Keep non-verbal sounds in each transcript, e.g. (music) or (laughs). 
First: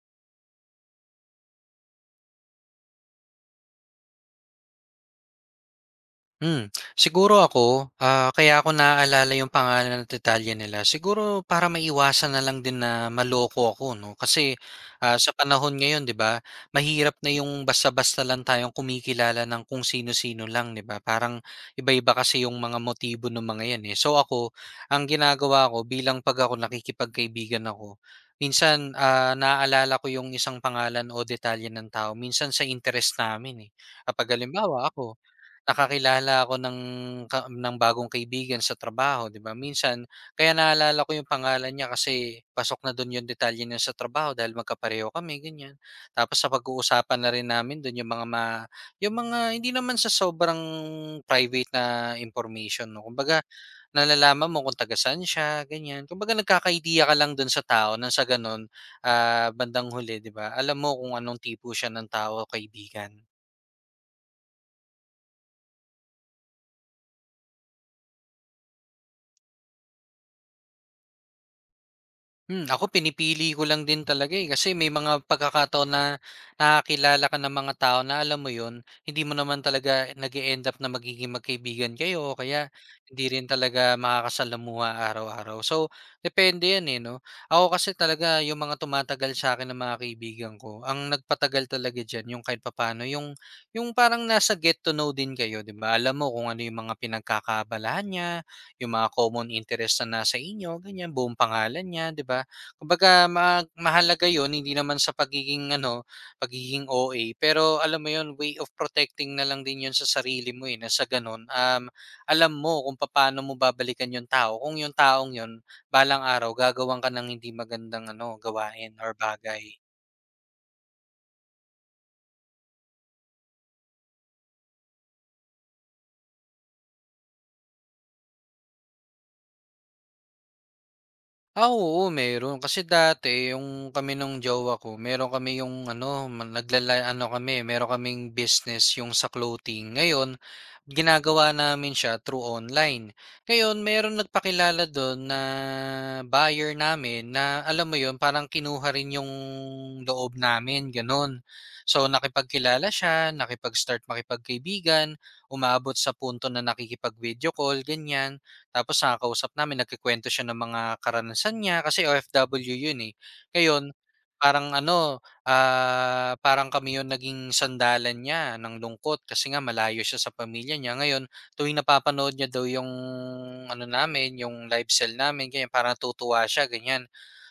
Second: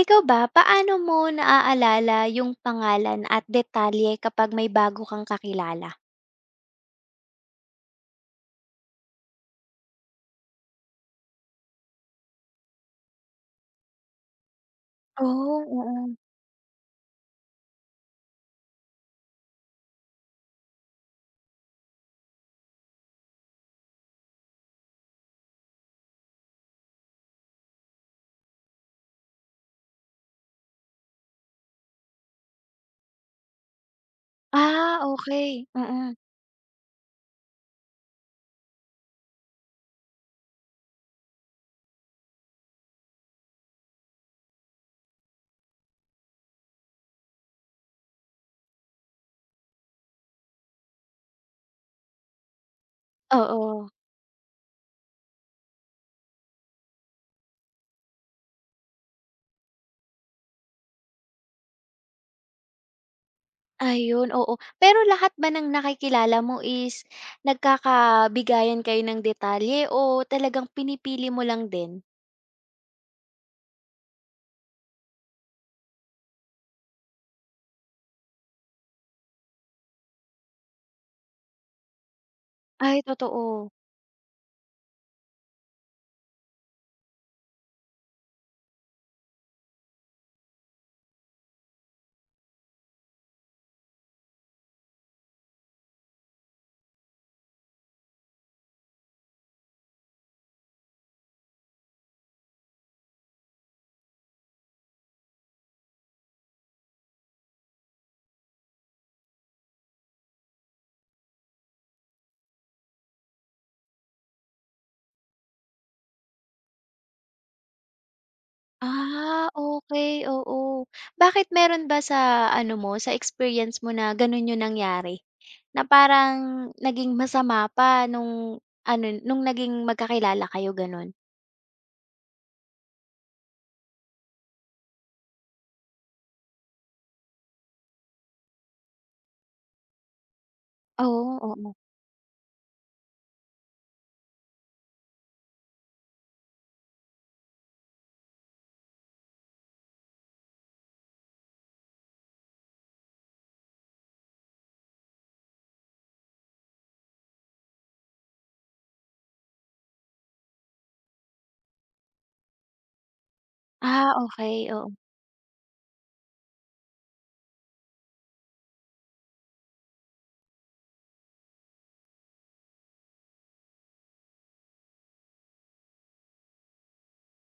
Ikaw ba, paano mo naaalala yung pangalan at detalye kapag may bago kang kakilala? Siguro ako, kaya ko naaalala yung pangalan at detalye nila, siguro para maiwasan na lang din na maloko ako 'no. Kasi, sa Oh, panahon ngayon 'di oo. ba, mahirap na yung basta-basta lang tayong kumikilala ng kung sino-sino lang 'di ba, parang iba-iba kasi yung mga motibo ng mga 'yan, eh. So ako, ang ginagawa ko bilang 'pag ako nakikipagkaibigan ako, minsan, naaalala ko yung isang pangalan o detalye ng tao minsan sa interes namin, eh. Kapag halimbawa Ah, ako okey, mm. nakakilala ako ng ng bagong kaibigan sa trabaho, 'di ba? Minsan kaya naalala ko yung pangalan niya kasi pasok na dun yung detalye niya sa trabaho dahil magkapareho kami, ganyan. Tapos napag-uusapan na rin namin dun yung mga hindi naman sa sobrang private na information. 'No? Kumbaga Oo, nalalaman mo kung taga saan siya, ganyan. Kumbaga nagkaka-idea ka lang dun sa tao nang sa ganun, bandang huli, 'di ba, alam mo kung anong tipo siya ng tao kaibigan. ayun, oo. Pero lahat ba ng nakikilala mo is nagkakabigayan kayo ng detalye o talagang pinipili mo lang din? Ako pinipili ko lang din talaga, eh, kasi may mga pagkakataon na nakakilala ka ng mga tao na alam mo 'yun, hindi mo naman talaga nag end up na magiging magkaibigan kayo o kaya Ay, hindi rin totoo. talaga makakasalamuha araw-araw. So, depende 'yan, eh, 'no? Ako kasi talaga yung mga tumatagal sa'kin ng mga kaibigan ko, ang nagpatagal talaga diyan yung kahit papano yung parang nasa get to know din kayo, 'di ba? Alam mo kung ano yung mga pinagkakaabalahan niya, yung mga common interest na nasa inyo, ganyan, buong pangalan niya, 'di ba? Kumbaga mahalaga 'yon hindi naman sa pagiging ano, pagiging OA, pero alam mo 'yon, way of protecting na lang din 'yon sa sarili mo eh, na sa ganun. Alam mo kung paano mo babalikan yung tao, kung yung taong 'yon balang araw gagawin ka ng hindi magandang ano, gawain or Ah, bagay. okay, oo. Bakit meron ba sa ano mo, sa experience mo na gano'n yung nangyari? Na parang naging masama pa nung ano, nung naging magkakilala kayo, gano'n? Oo meron. Kasi dati yung kami nung jowa ko, meron kami yung ano, naglala ano kami, meron kaming business yung sa clothing. Ngayon, Oo, ginagawa oo. namin siya through online. Ngayon, meron nagpakilala dun na buyer namin na alam mo yun, parang kinuha rin yung loob namin, gano'n. So, nakipagkilala siya, nakipag-start makipagkaibigan, umaabot sa punto na nakikipag-video call, ganyan. Tapos nakakausap namin nagkukuwento siya ng mga karanasan niya kasi OFW yun, eh. Ngayon, Ah, okey, parang oo. (laughs) ano, parang kami yung naging sandalan niya ng lungkot kasi nga malayo siya sa pamilya niya. Ngayon, tuwing napapanood niya daw yung ano namin, yung live cell namin, ganyan, parang natutuwa siya, ganyan.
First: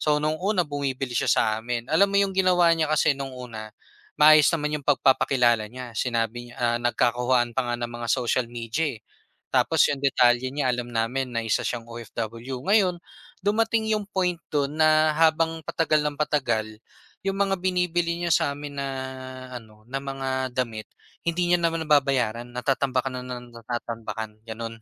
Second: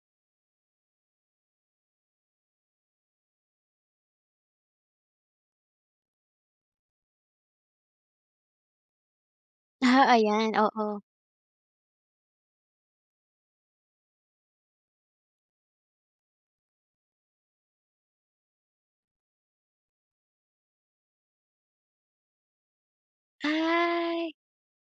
So, nung una bumibili siya sa amin. Alam mo yung ginawa niya kasi nung una, maayos naman yung pagpapakilala niya. Sinabi niya, nagkakahuwaan pa nga ng mga social media, eh. Tapos yung Ah, ayan, detalye niya oo. alam namin na isa siyang OFW. Ngayon, dumating yung point dun na habang patagal ng patagal, yung mga binibili niya sa amin na ano, na mga damit, hindi niya naman nababayaran, natatambakan na ng Ay, natatambakan, gano'n.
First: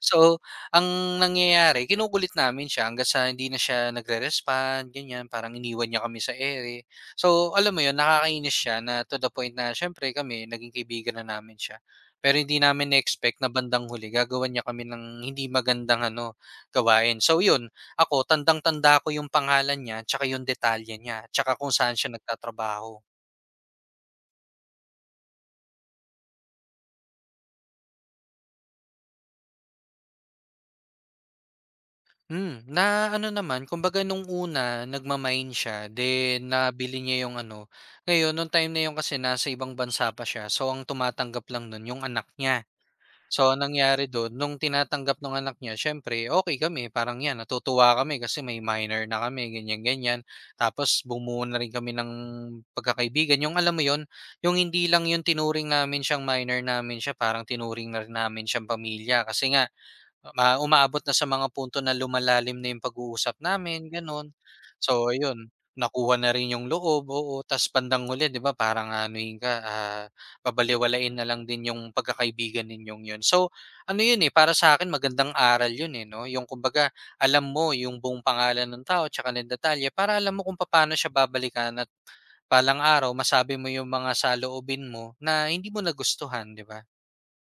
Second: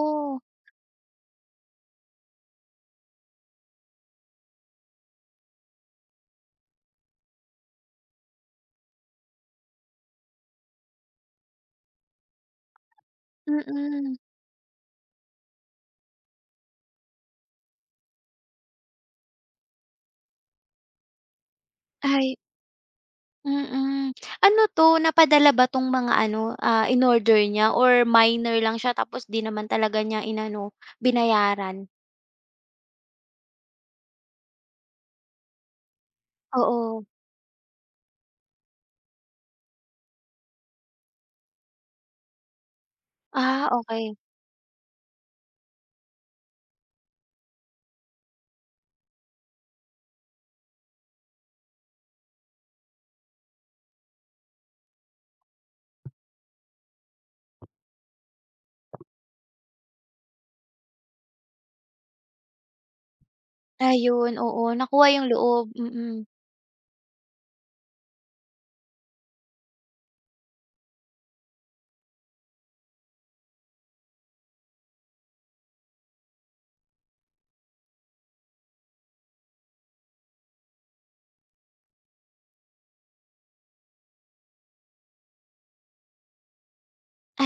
So, ang nangyayari kinukulit namin siya hanggang sa hindi na siya nagre-respond ganyan, parang iniwan niya kami sa ere. So, alam mo 'yun, nakakainis siya na to the point na siyempre kami naging kaibigan na namin siya. Pero hindi namin na-expect na bandang huli mm. gagawan niya kami ng hindi magandang ano, gawain. So 'yun, ako tandang-tanda ko 'yung pangalan niya, 'tsaka 'yung detalye niya, 'tsaka kung saan siya Ay, nagtatrabaho. mm. Ano 'to, napadala ba 'tong mga ano, inorder niya or minor lang siya tapos 'di naman talaga niya inano, binayaran? Na ano naman kumbaga nung una nagmamain siya then nabili Oo. niya yung ano, ngayon nung time na yun kasi nasa ibang bansa pa siya so ang tumatanggap lang nun yung anak niya. So Ah, anong nangyari okey. dun nung tinatanggap ng anak niya siyempre okay kami parang yan natutuwa kami kasi may minor na kami ganyan-ganyan. Tapos bumuo na rin kami ng pagkakaibigan yung alam mo yon yung hindi lang yung tinuring namin siyang minor namin siya parang tinuring na rin namin siyang pamilya kasi nga umaabot na sa mga punto na lumalalim na yung pag-uusap namin, gano'n. Ayun, oo, nakuha So yung ayun, loob, nakuha mm. na rin yung loob, oo. Tas bandang huli 'di ba parang aanuhin ka, babalewalain na lang din yung pagkakaibigan ninyong yun. So ano yun, eh, para sa akin magandang aral yun, eh, 'no, yung kumbaga alam mo yung buong pangalan ng tao tsaka ng detalye para alam mo kung paano siya babalikan at palang araw masabi mo yung mga saloobin mo na hindi mo nagustuhan, 'di ba?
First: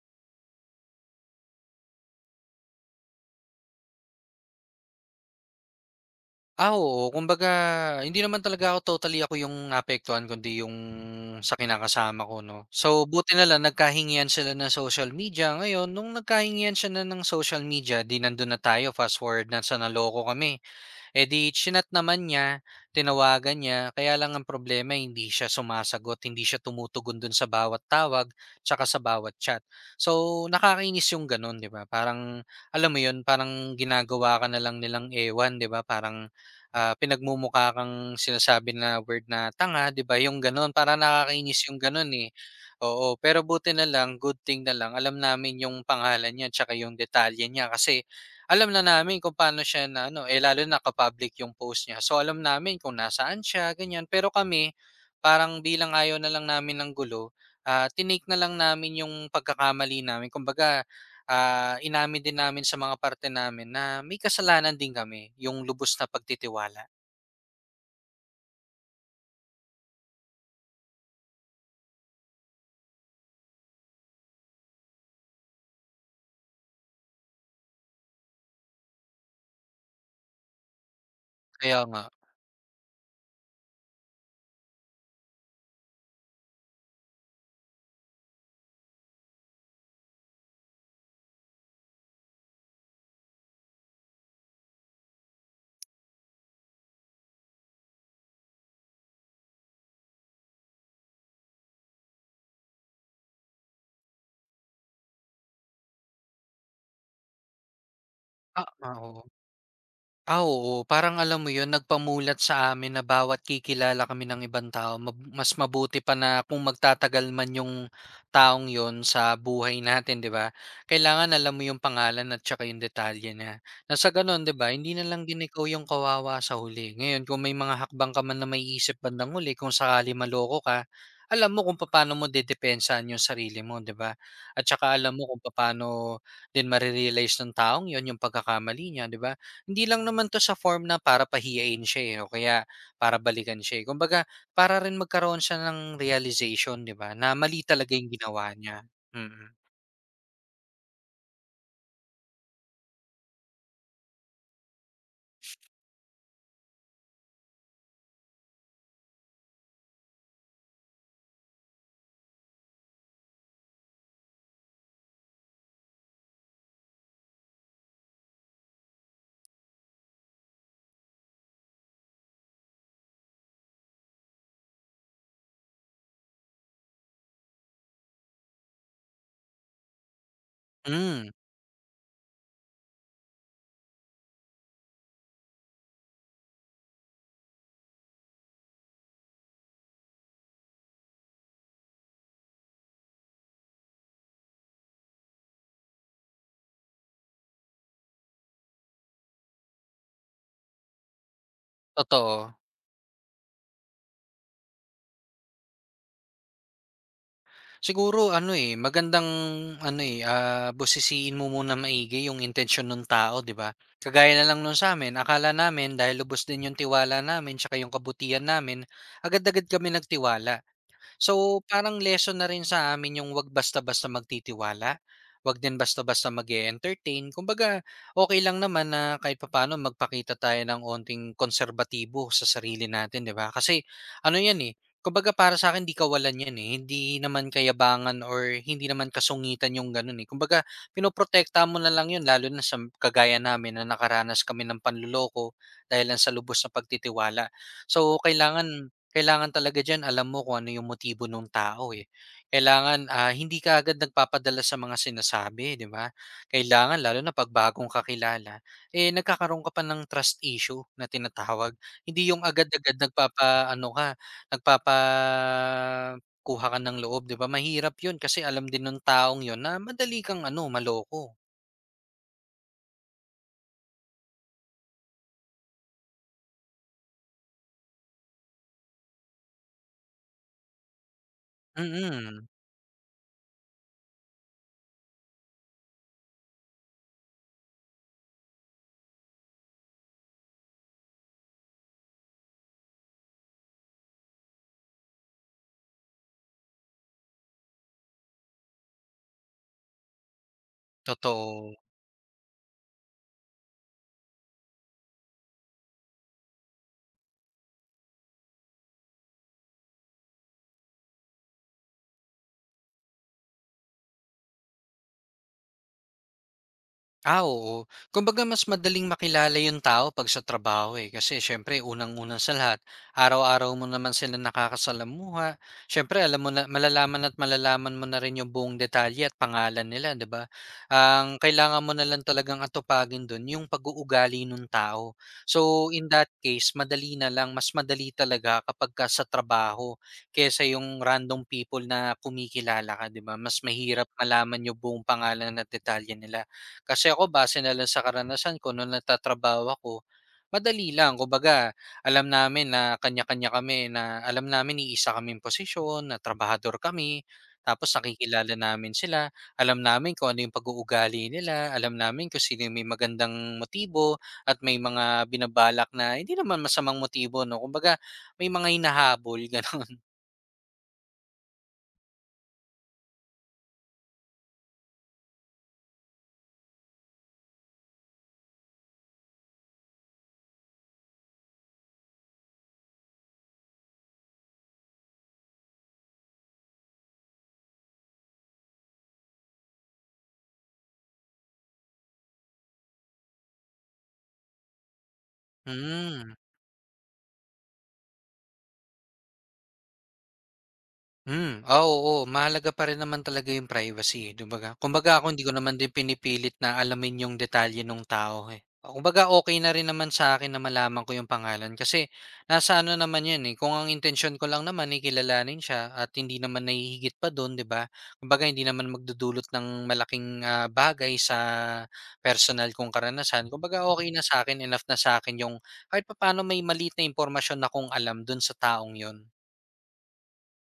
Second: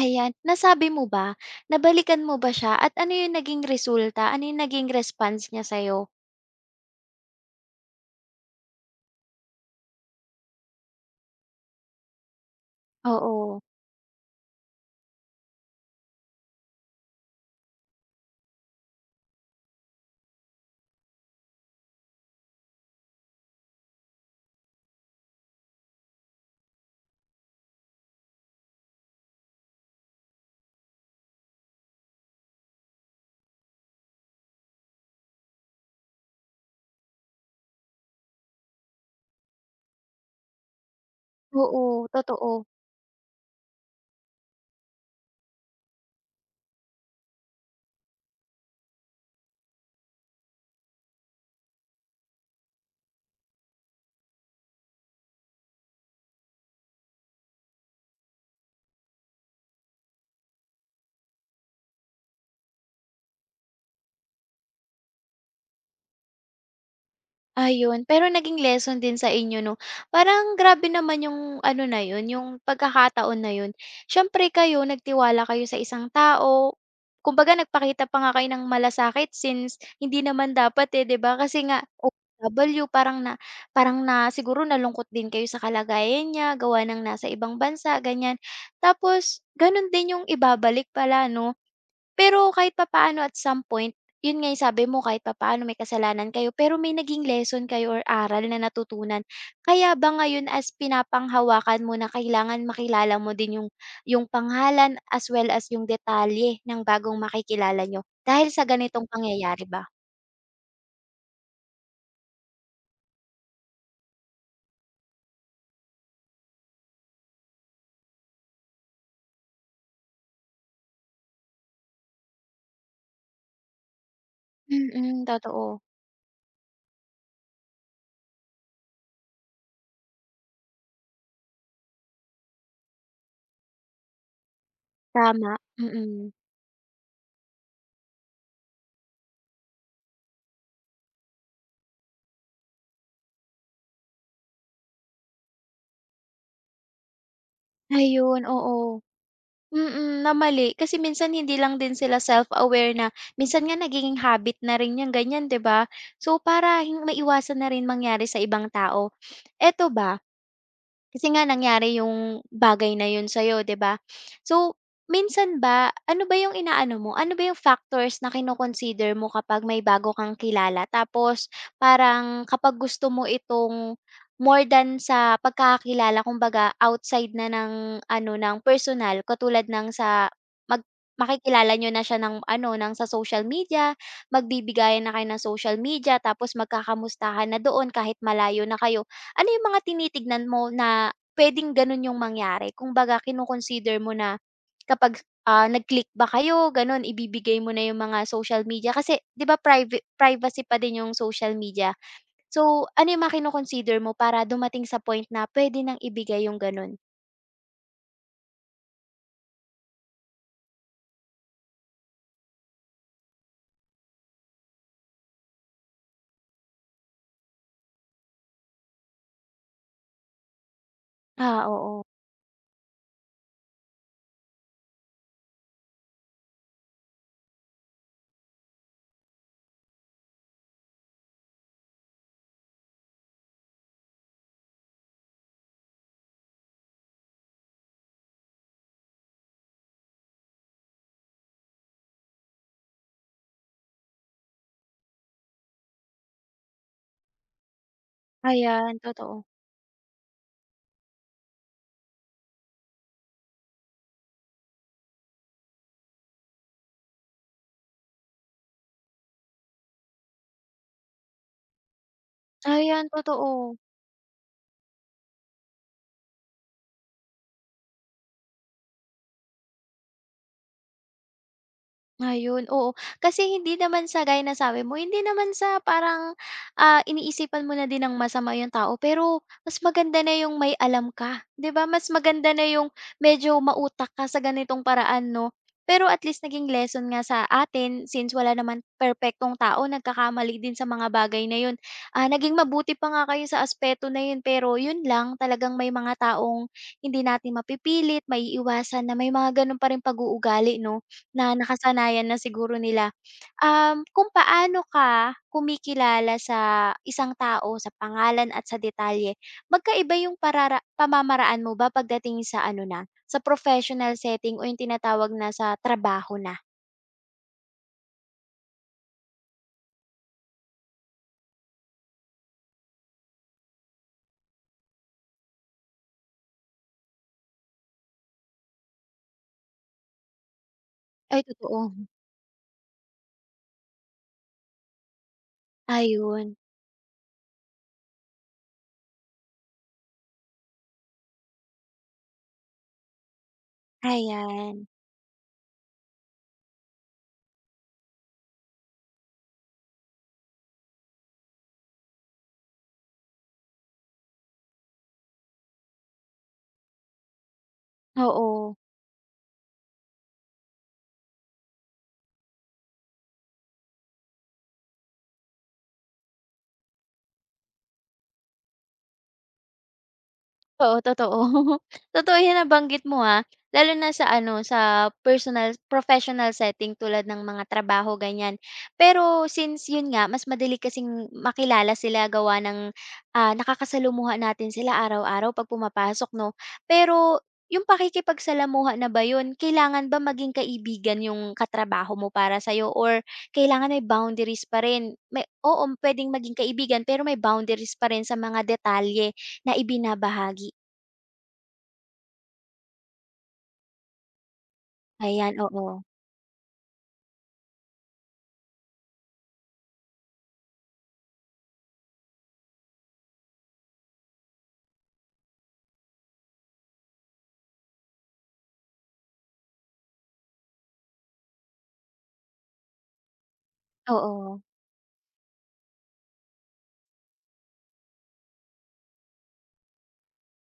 Ayan, nasabi mo ba? Nabalikan mo ba siya at ano yung naging resulta, ano yung naging response niya sa'yo? Oo. Kumbaga, hindi naman talaga ako ako yung naapektuhan kundi yung sa kinakasama ko 'no. So, buti na Oo, lang nagkahingian sila ng social media. Ngayon nung nagkahingian siya na ng social media 'di nandun na tayo fast forward na sa naloko kami. Eh, di chinat naman niya, tinawagan niya, kaya lang ang problema hindi siya sumasagot, hindi siya tumutugon dun sa bawat tawag, tsaka sa bawat chat. So, nakakainis yung ganun, di ba? Parang, alam mo yun, parang ginagawa ka na lang nilang ewan, di ba? Parang pinagmumukha kang sinasabi na word na tanga, di ba? Yung ganun, para nakakainis yung oo, ganun eh. totoo. Oo, pero buti na lang, good thing na lang, alam namin yung pangalan niya, tsaka yung detalye niya kasi alam na namin kung paano siya na ano, eh, lalo na naka-public yung post niya. So, alam namin kung nasaan siya, ganyan. Pero kami, parang bilang ayaw na lang namin ng gulo, tinake na lang namin yung pagkakamali namin. Kumbaga, inamin din namin sa mga parte namin na may kasalanan din kami, yung lubos na pagtitiwala. Ayun, pero naging lesson din sa inyo 'no? Parang grabe naman yung ano na yun, yung pagkakataon na yun. Siyempre kayo nagtiwala kayo sa isang tao, kumbaga nagpakita pa nga kayo ng malasakit since hindi naman dapat, eh, 'di ba? Kasi Kaya nga nga. o OFW parang na siguro nalungkot din kayo sa kalagayan niya gawa ng nasa ibang bansa, ganyan. Tapos ganun din yung ibabalik pala 'no? Pero kahit papaano at some point, yun nga yung sabi mo kahit papaano may kasalanan kayo, pero may naging lesson kayo or aral na natutunan. Kaya ba ngayon as pinapanghawakan mo na kailangan makilala mo din yung pangalan as well as yung detalye ng bagong makikilala niyo, dahil sa Ah, ah, ganitong oo. pangyayari ba? Ah, oo. Parang alam mo 'yun, nagpamulat sa amin na bawat kikilala kami ng ibang tao, mas mabuti pa na kung magtatagal man yung taong yon sa buhay natin, 'di ba? Kailangan alam mo yung pangalan at saka yung detalye niya. Na sa gano'n, 'di ba, hindi na Mm, lang din ikaw totoo. yung kawawa sa huli. Ngayon, kung may mga hakbang ka man na may isip bandang huli kung sakali maloko ka, alam mo kung paano mo dedepensahan yung sarili mo, 'di ba? At saka alam mo kung Tama, paano mm. din mare-realize ng taong yon yung pagkakamali niya, 'di ba? Hindi lang naman 'to sa form na para pahiyain siya, eh, o kaya para balikan siya, eh. Kumbaga para rin magkaroon siya ng realization, 'di ba, na mali talaga yung Ayun, ginawa niya. oo. Mm. Mm, na mali. Kasi minsan hindi lang din sila self-aware na minsan nga nagiging habit na rin yang ganyan, 'di ba? So, para hin maiwasan na rin mangyari sa ibang tao, eto ba, kasi nga nangyari yung bagay na yun sa'yo, 'di ba? So, minsan ba, ano ba yung inaano mo, ano ba yung factors na kino-consider mo kapag may bago kang kilala? Tapos parang kapag gusto mo itong more than sa pagkakakilala, kumbaga outside na ng ano, ng personal katulad ng sa mag Hmm, makikilala niyo na siya ng ano, ng sa social media, magbibigayan na kayo ng social media tapos magkakamustahan na doon kahit malayo na kayo. Ano yung mga tinitignan mo na puwedeng gano'n yung mangyari? Kung kino-consider mo na kapag, nag-click ba kayo gano'n, ibibigay mo na yung mga social media kasi 'di ba private privacy pa din yung social media. totoo. So, ano yung mga kino-consider mo para dumating sa point na pwede nang ibigay yung gano'n? Siguro ano, eh, magandang ano, eh, busisiin mo muna maigi yung intensyon ng tao, 'di ba? Kagaya na lang nun sa'min, akala namin dahil lubos din yung tiwala namin tsaka yung kabutihan namin, agad-agad kami nagtiwala. So, Ah, parang oo. lesson na rin sa amin yung 'wag basta-basta magtitiwala, 'wag din basta-basta mag-e-entertain. Kumbaga, okay lang naman na kahit papaano magpakita tayo ng onting konserbatibo sa sarili natin, 'di ba? Kasi ano 'yan, eh, kumbaga para sa akin 'di kawalan 'yan, eh. Hindi naman kayabangan or hindi naman kasungitan yung gano'n, eh. Kumbaga, pinoprotektahan mo na lang 'yun lalo na sa kagaya namin na nakaranas kami ng panluloko dahil lang sa lubos na pagtitiwala. So, kailangan Ayan, totoo. kailangan talaga diyan alam mo kung ano yung motibo ng tao, eh. Kailangan, hindi ka agad nagpapadala sa mga sinasabi, 'di ba? Kailangan lalo na 'pag bagong kakilala, eh, nagkakaroon ka pa ng trust issue na tinatawag. Hindi yung agad-agad Ayan, totoo. nagpapa ano ka, nagpapakuha ka ng loob, 'di ba? Mahirap yun kasi alam din nung taong yun na madali kang ano, maloko. Ayun, oo. Kasi hindi naman sa gaya ng sabi mo, hindi naman sa parang, iniisipan mo na din ng masama yung tao, pero mas maganda na yung may alam ka, 'di ba? Mas Mm, maganda na yung medyo mautak ka sa ganitong paraan, 'no? Pero at least naging lesson nga sa atin since wala naman perpektong tao, nagkakamali din sa mga bagay na yun. Ah, naging mabuti pa nga kayo sa aspeto na yun, pero yun lang, talagang may mga taong hindi natin mapipilit, may iwasan na may mga ganun pa ring pag-uugali, 'no? Na totoo. nakasanayan na siguro nila. Kung paano ka kumikilala sa isang tao sa pangalan at sa detalye, magkaiba yung pamamaraan mo ba pagdating sa ano na, sa professional setting o yung tinatawag na sa trabaho na? Oo. Kumbaga mas madaling makilala yung tao 'pag sa trabaho, eh, kasi siyempre unang-una sa lahat, araw-araw mo naman sila nakakasalamuha. Siyempre alam mo na malalaman at malalaman mo na rin yung buong detalye at pangalan nila, 'di ba? Ang Ay totoo, kailangan mo na lang talagang atupagin dun yung pag-uugali nung tao. So, in that ayun, case, madali na lang, mas madali talaga kapagka sa trabaho kaysa yung random people na kumikilala ka, 'di ba? Mas mahirap malaman yung ayan, buong pangalan at detalye nila. Kasi ako base na lang sa karanasan ko nung nagtatrabaho ako, madali lang. Kumbaga, alam namin na kanya-kanya kami na alam namin iisa kaming posisyon, na trabahador kami, tapos nakikilala oo. namin sila. Alam namin kung ano yung pag-uugali nila, alam namin kung sino yung may magandang motibo at may mga binabalak na hindi naman masamang motibo, no? Kumbaga, may mga hinahabol, (laughs) ganun. Oo, totoo. (laughs) Totoo 'yan nabanggit mo, ha, lalo na sa ano, sa personal professional setting tulad ng mga trabaho, ganyan. Pero since 'yun nga, mas madali kasing makilala sila gawa ng, nakakasalamuha natin sila araw-araw 'pag pumapasok 'no. Pero 'yung pakikipagsalamuha na ba 'yun, kailangan ba maging kaibigan 'yung katrabaho mo para sa'yo or kailangan may boundaries pa rin? May oo, Hmm. puwedeng maging kaibigan pero may boundaries pa rin sa mga detalye na ibinabahagi? Oo, mahalaga pa rin naman talaga yung privacy, eh, kumbaga. Kumbaga ako hindi ko Ayan, naman oo. din pinipilit na alamin yung detalye nung tao, eh. Kumbaga okey na rin naman sa akin na malaman ko yung pangalan kasi nasa ano naman 'yun, eh, kung ang intention ko lang naman, eh, kilalanin siya at hindi naman nahihigit pa dun, 'di ba? Kumbaga hindi naman magdudulot ng malaking, bagay sa personal kong karanasan. Kumbaga okay na sa Oo. akin, enough na sa akin yung kahit papaano may maliit na impormasyon na kung alam dun sa taong 'yun.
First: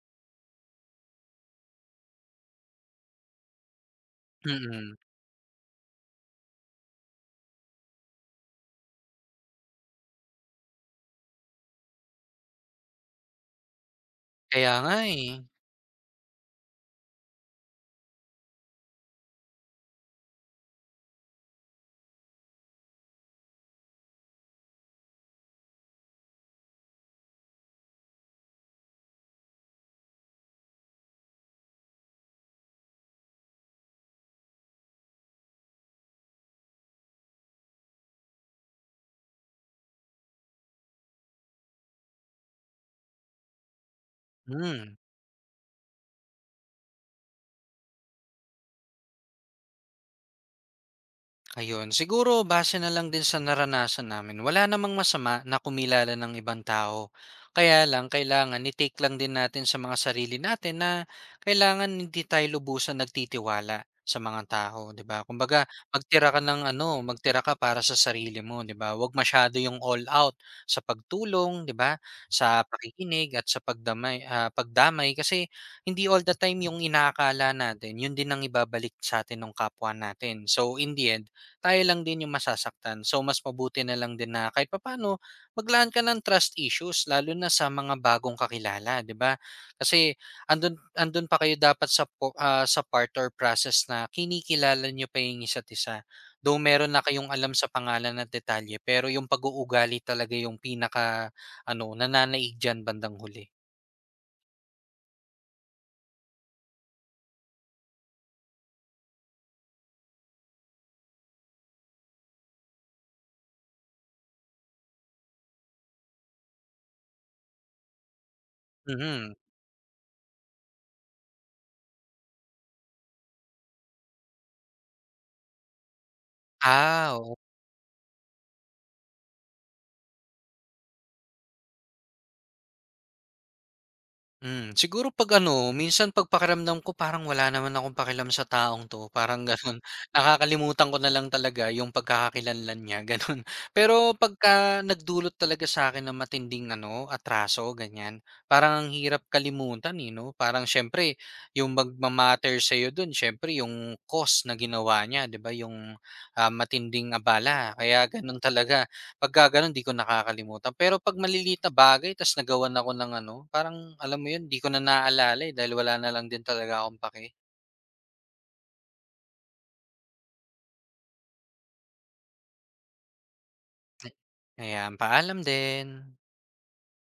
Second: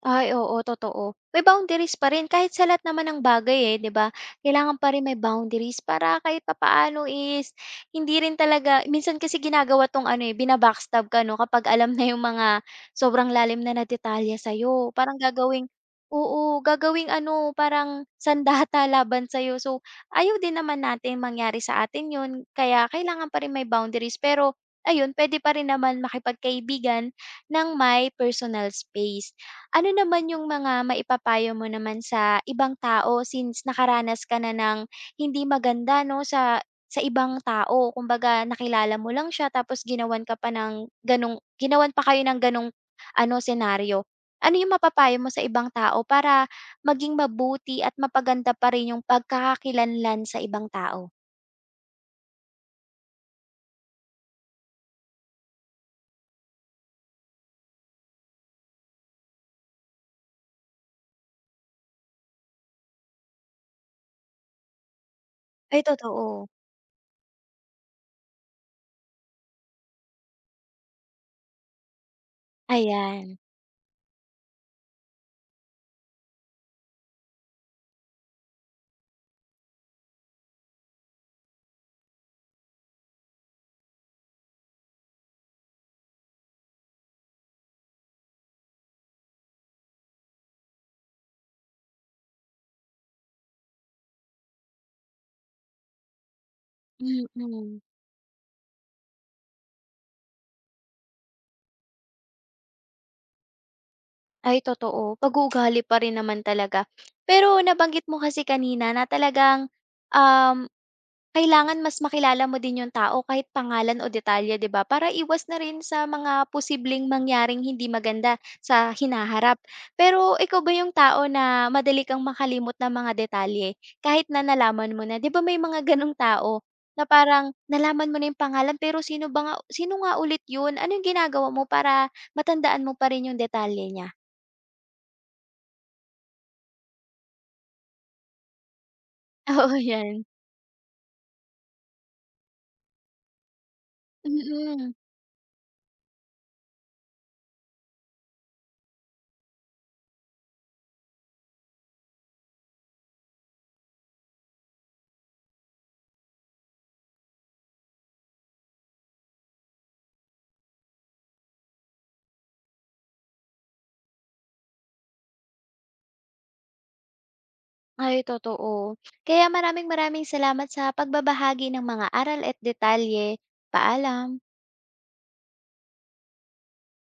Ay, oo, totoo. May boundaries pa rin kahit sa lahat naman ng bagay, eh, 'di ba? Kailangan pa Mm. rin may boundaries para kahit papaano is hindi rin talaga minsan kasi ginagawa 'tong ano, eh, bina ka 'no, kapag alam na yung mga sobrang lalim na na detalye Kaya sa'yo. nga, Parang eh. gagawing oo, gagawing ano, parang sandata (laughs) laban sa'yo. So, ayaw din naman natin mangyari sa atin yun, kaya kailangan pa rin may boundaries. Pero ayun, puwede pa rin naman makipagkaibigan ng may personal space. Ano naman yung mga maipapayo mo naman sa ibang tao since nakaranas ka na ng hindi maganda 'no, sa ibang tao? Kumbaga nakilala mo lang siya tapos ginawan pa kayo ng gano'ng ano, senaryo. Ano yung Hmm. mapapayo mo sa ibang tao para maging mabuti at mapaganda pa rin yung pagkakakilanlan sa ibang tao? Ayun, siguro base na lang din sa naranasan namin. Wala namang masama na kumilala ng ibang tao. Kaya lang, kailangan i-take lang din natin sa mga sarili natin na kailangan hindi tayo lubusan nagtitiwala sa mga tao, 'di ba? Kumbaga, Ay magtira totoo. ka ng ano, magtira ka para sa sarili mo, 'di ba? Huwag masyado yung all out sa pagtulong, 'di ba? Sa pakikinig Ayan, at sa pagdamay, pagdamay kasi hindi all the time yung inaakala natin, yun din ang ibabalik sa atin ng kapwa natin. So in the end, tayo lang din yung masasaktan. So mas mabuti na lang din na kahit papaano maglaan ka ng trust issues lalo na sa mga bagong kakilala, 'di ba? Kasi andun andun pa kayo dapat sa sa part or process na kinikilala niyo pa yung isa't isa. Though meron na kayong alam sa mm. pangalan at detalye, pero yung pag-uugali talaga yung pinaka ano nananaig diyan bandang huli. Ay totoo, pag-uugali pa rin naman talaga. Pero nabanggit mo kasi kanina na talagang, um, kailangan mas makilala mo din yung tao kahit pangalan o detalye 'di ba, para iwas na rin sa mga posibleng mangyaring hindi maganda sa Mhm. hinaharap. Pero ikaw ba yung tao na madali kang makalimot ng mga detalye kahit na nalaman mo na? 'Di ba may mga gano'ng tao na Ah, parang nalaman mo na yung pangalan pero sino nga ulit 'yun? Ano yung ginagawa mo para matandaan mo pa rin yung detalye niya? siguro 'pag ano, minsan 'pag pakiramdam ko parang wala naman akong pakialam sa taong 'to, parang Oo, gano'n. (laughs) 'yan. Nakakalimutan ko na lang talaga yung pagkakakilanlan niya, (laughs) gano'n. Pero pagka Mm. nagdulot talaga sa akin ng matinding ano, atraso, ganyan, parang ang hirap kalimutan, eh, 'no? Parang siyempre yung magma-matter sa'yo do'n siyempre yung cost na ginawa niya, 'di ba, yung, matinding abala. Kaya gano'n talaga. Pagka gano'n 'di ko nakakalimutan. Pero 'pag maliliit na bagay ta's nagawan ako ng ano, parang alam mo 'yun, 'di ko na naaalala, eh, dahil wala na lang din talaga akong pake. Ay, totoo. Kaya maraming maraming salamat sa pagbabahagi ng mga aral at detalye. Paalam. Ayan, paalam din.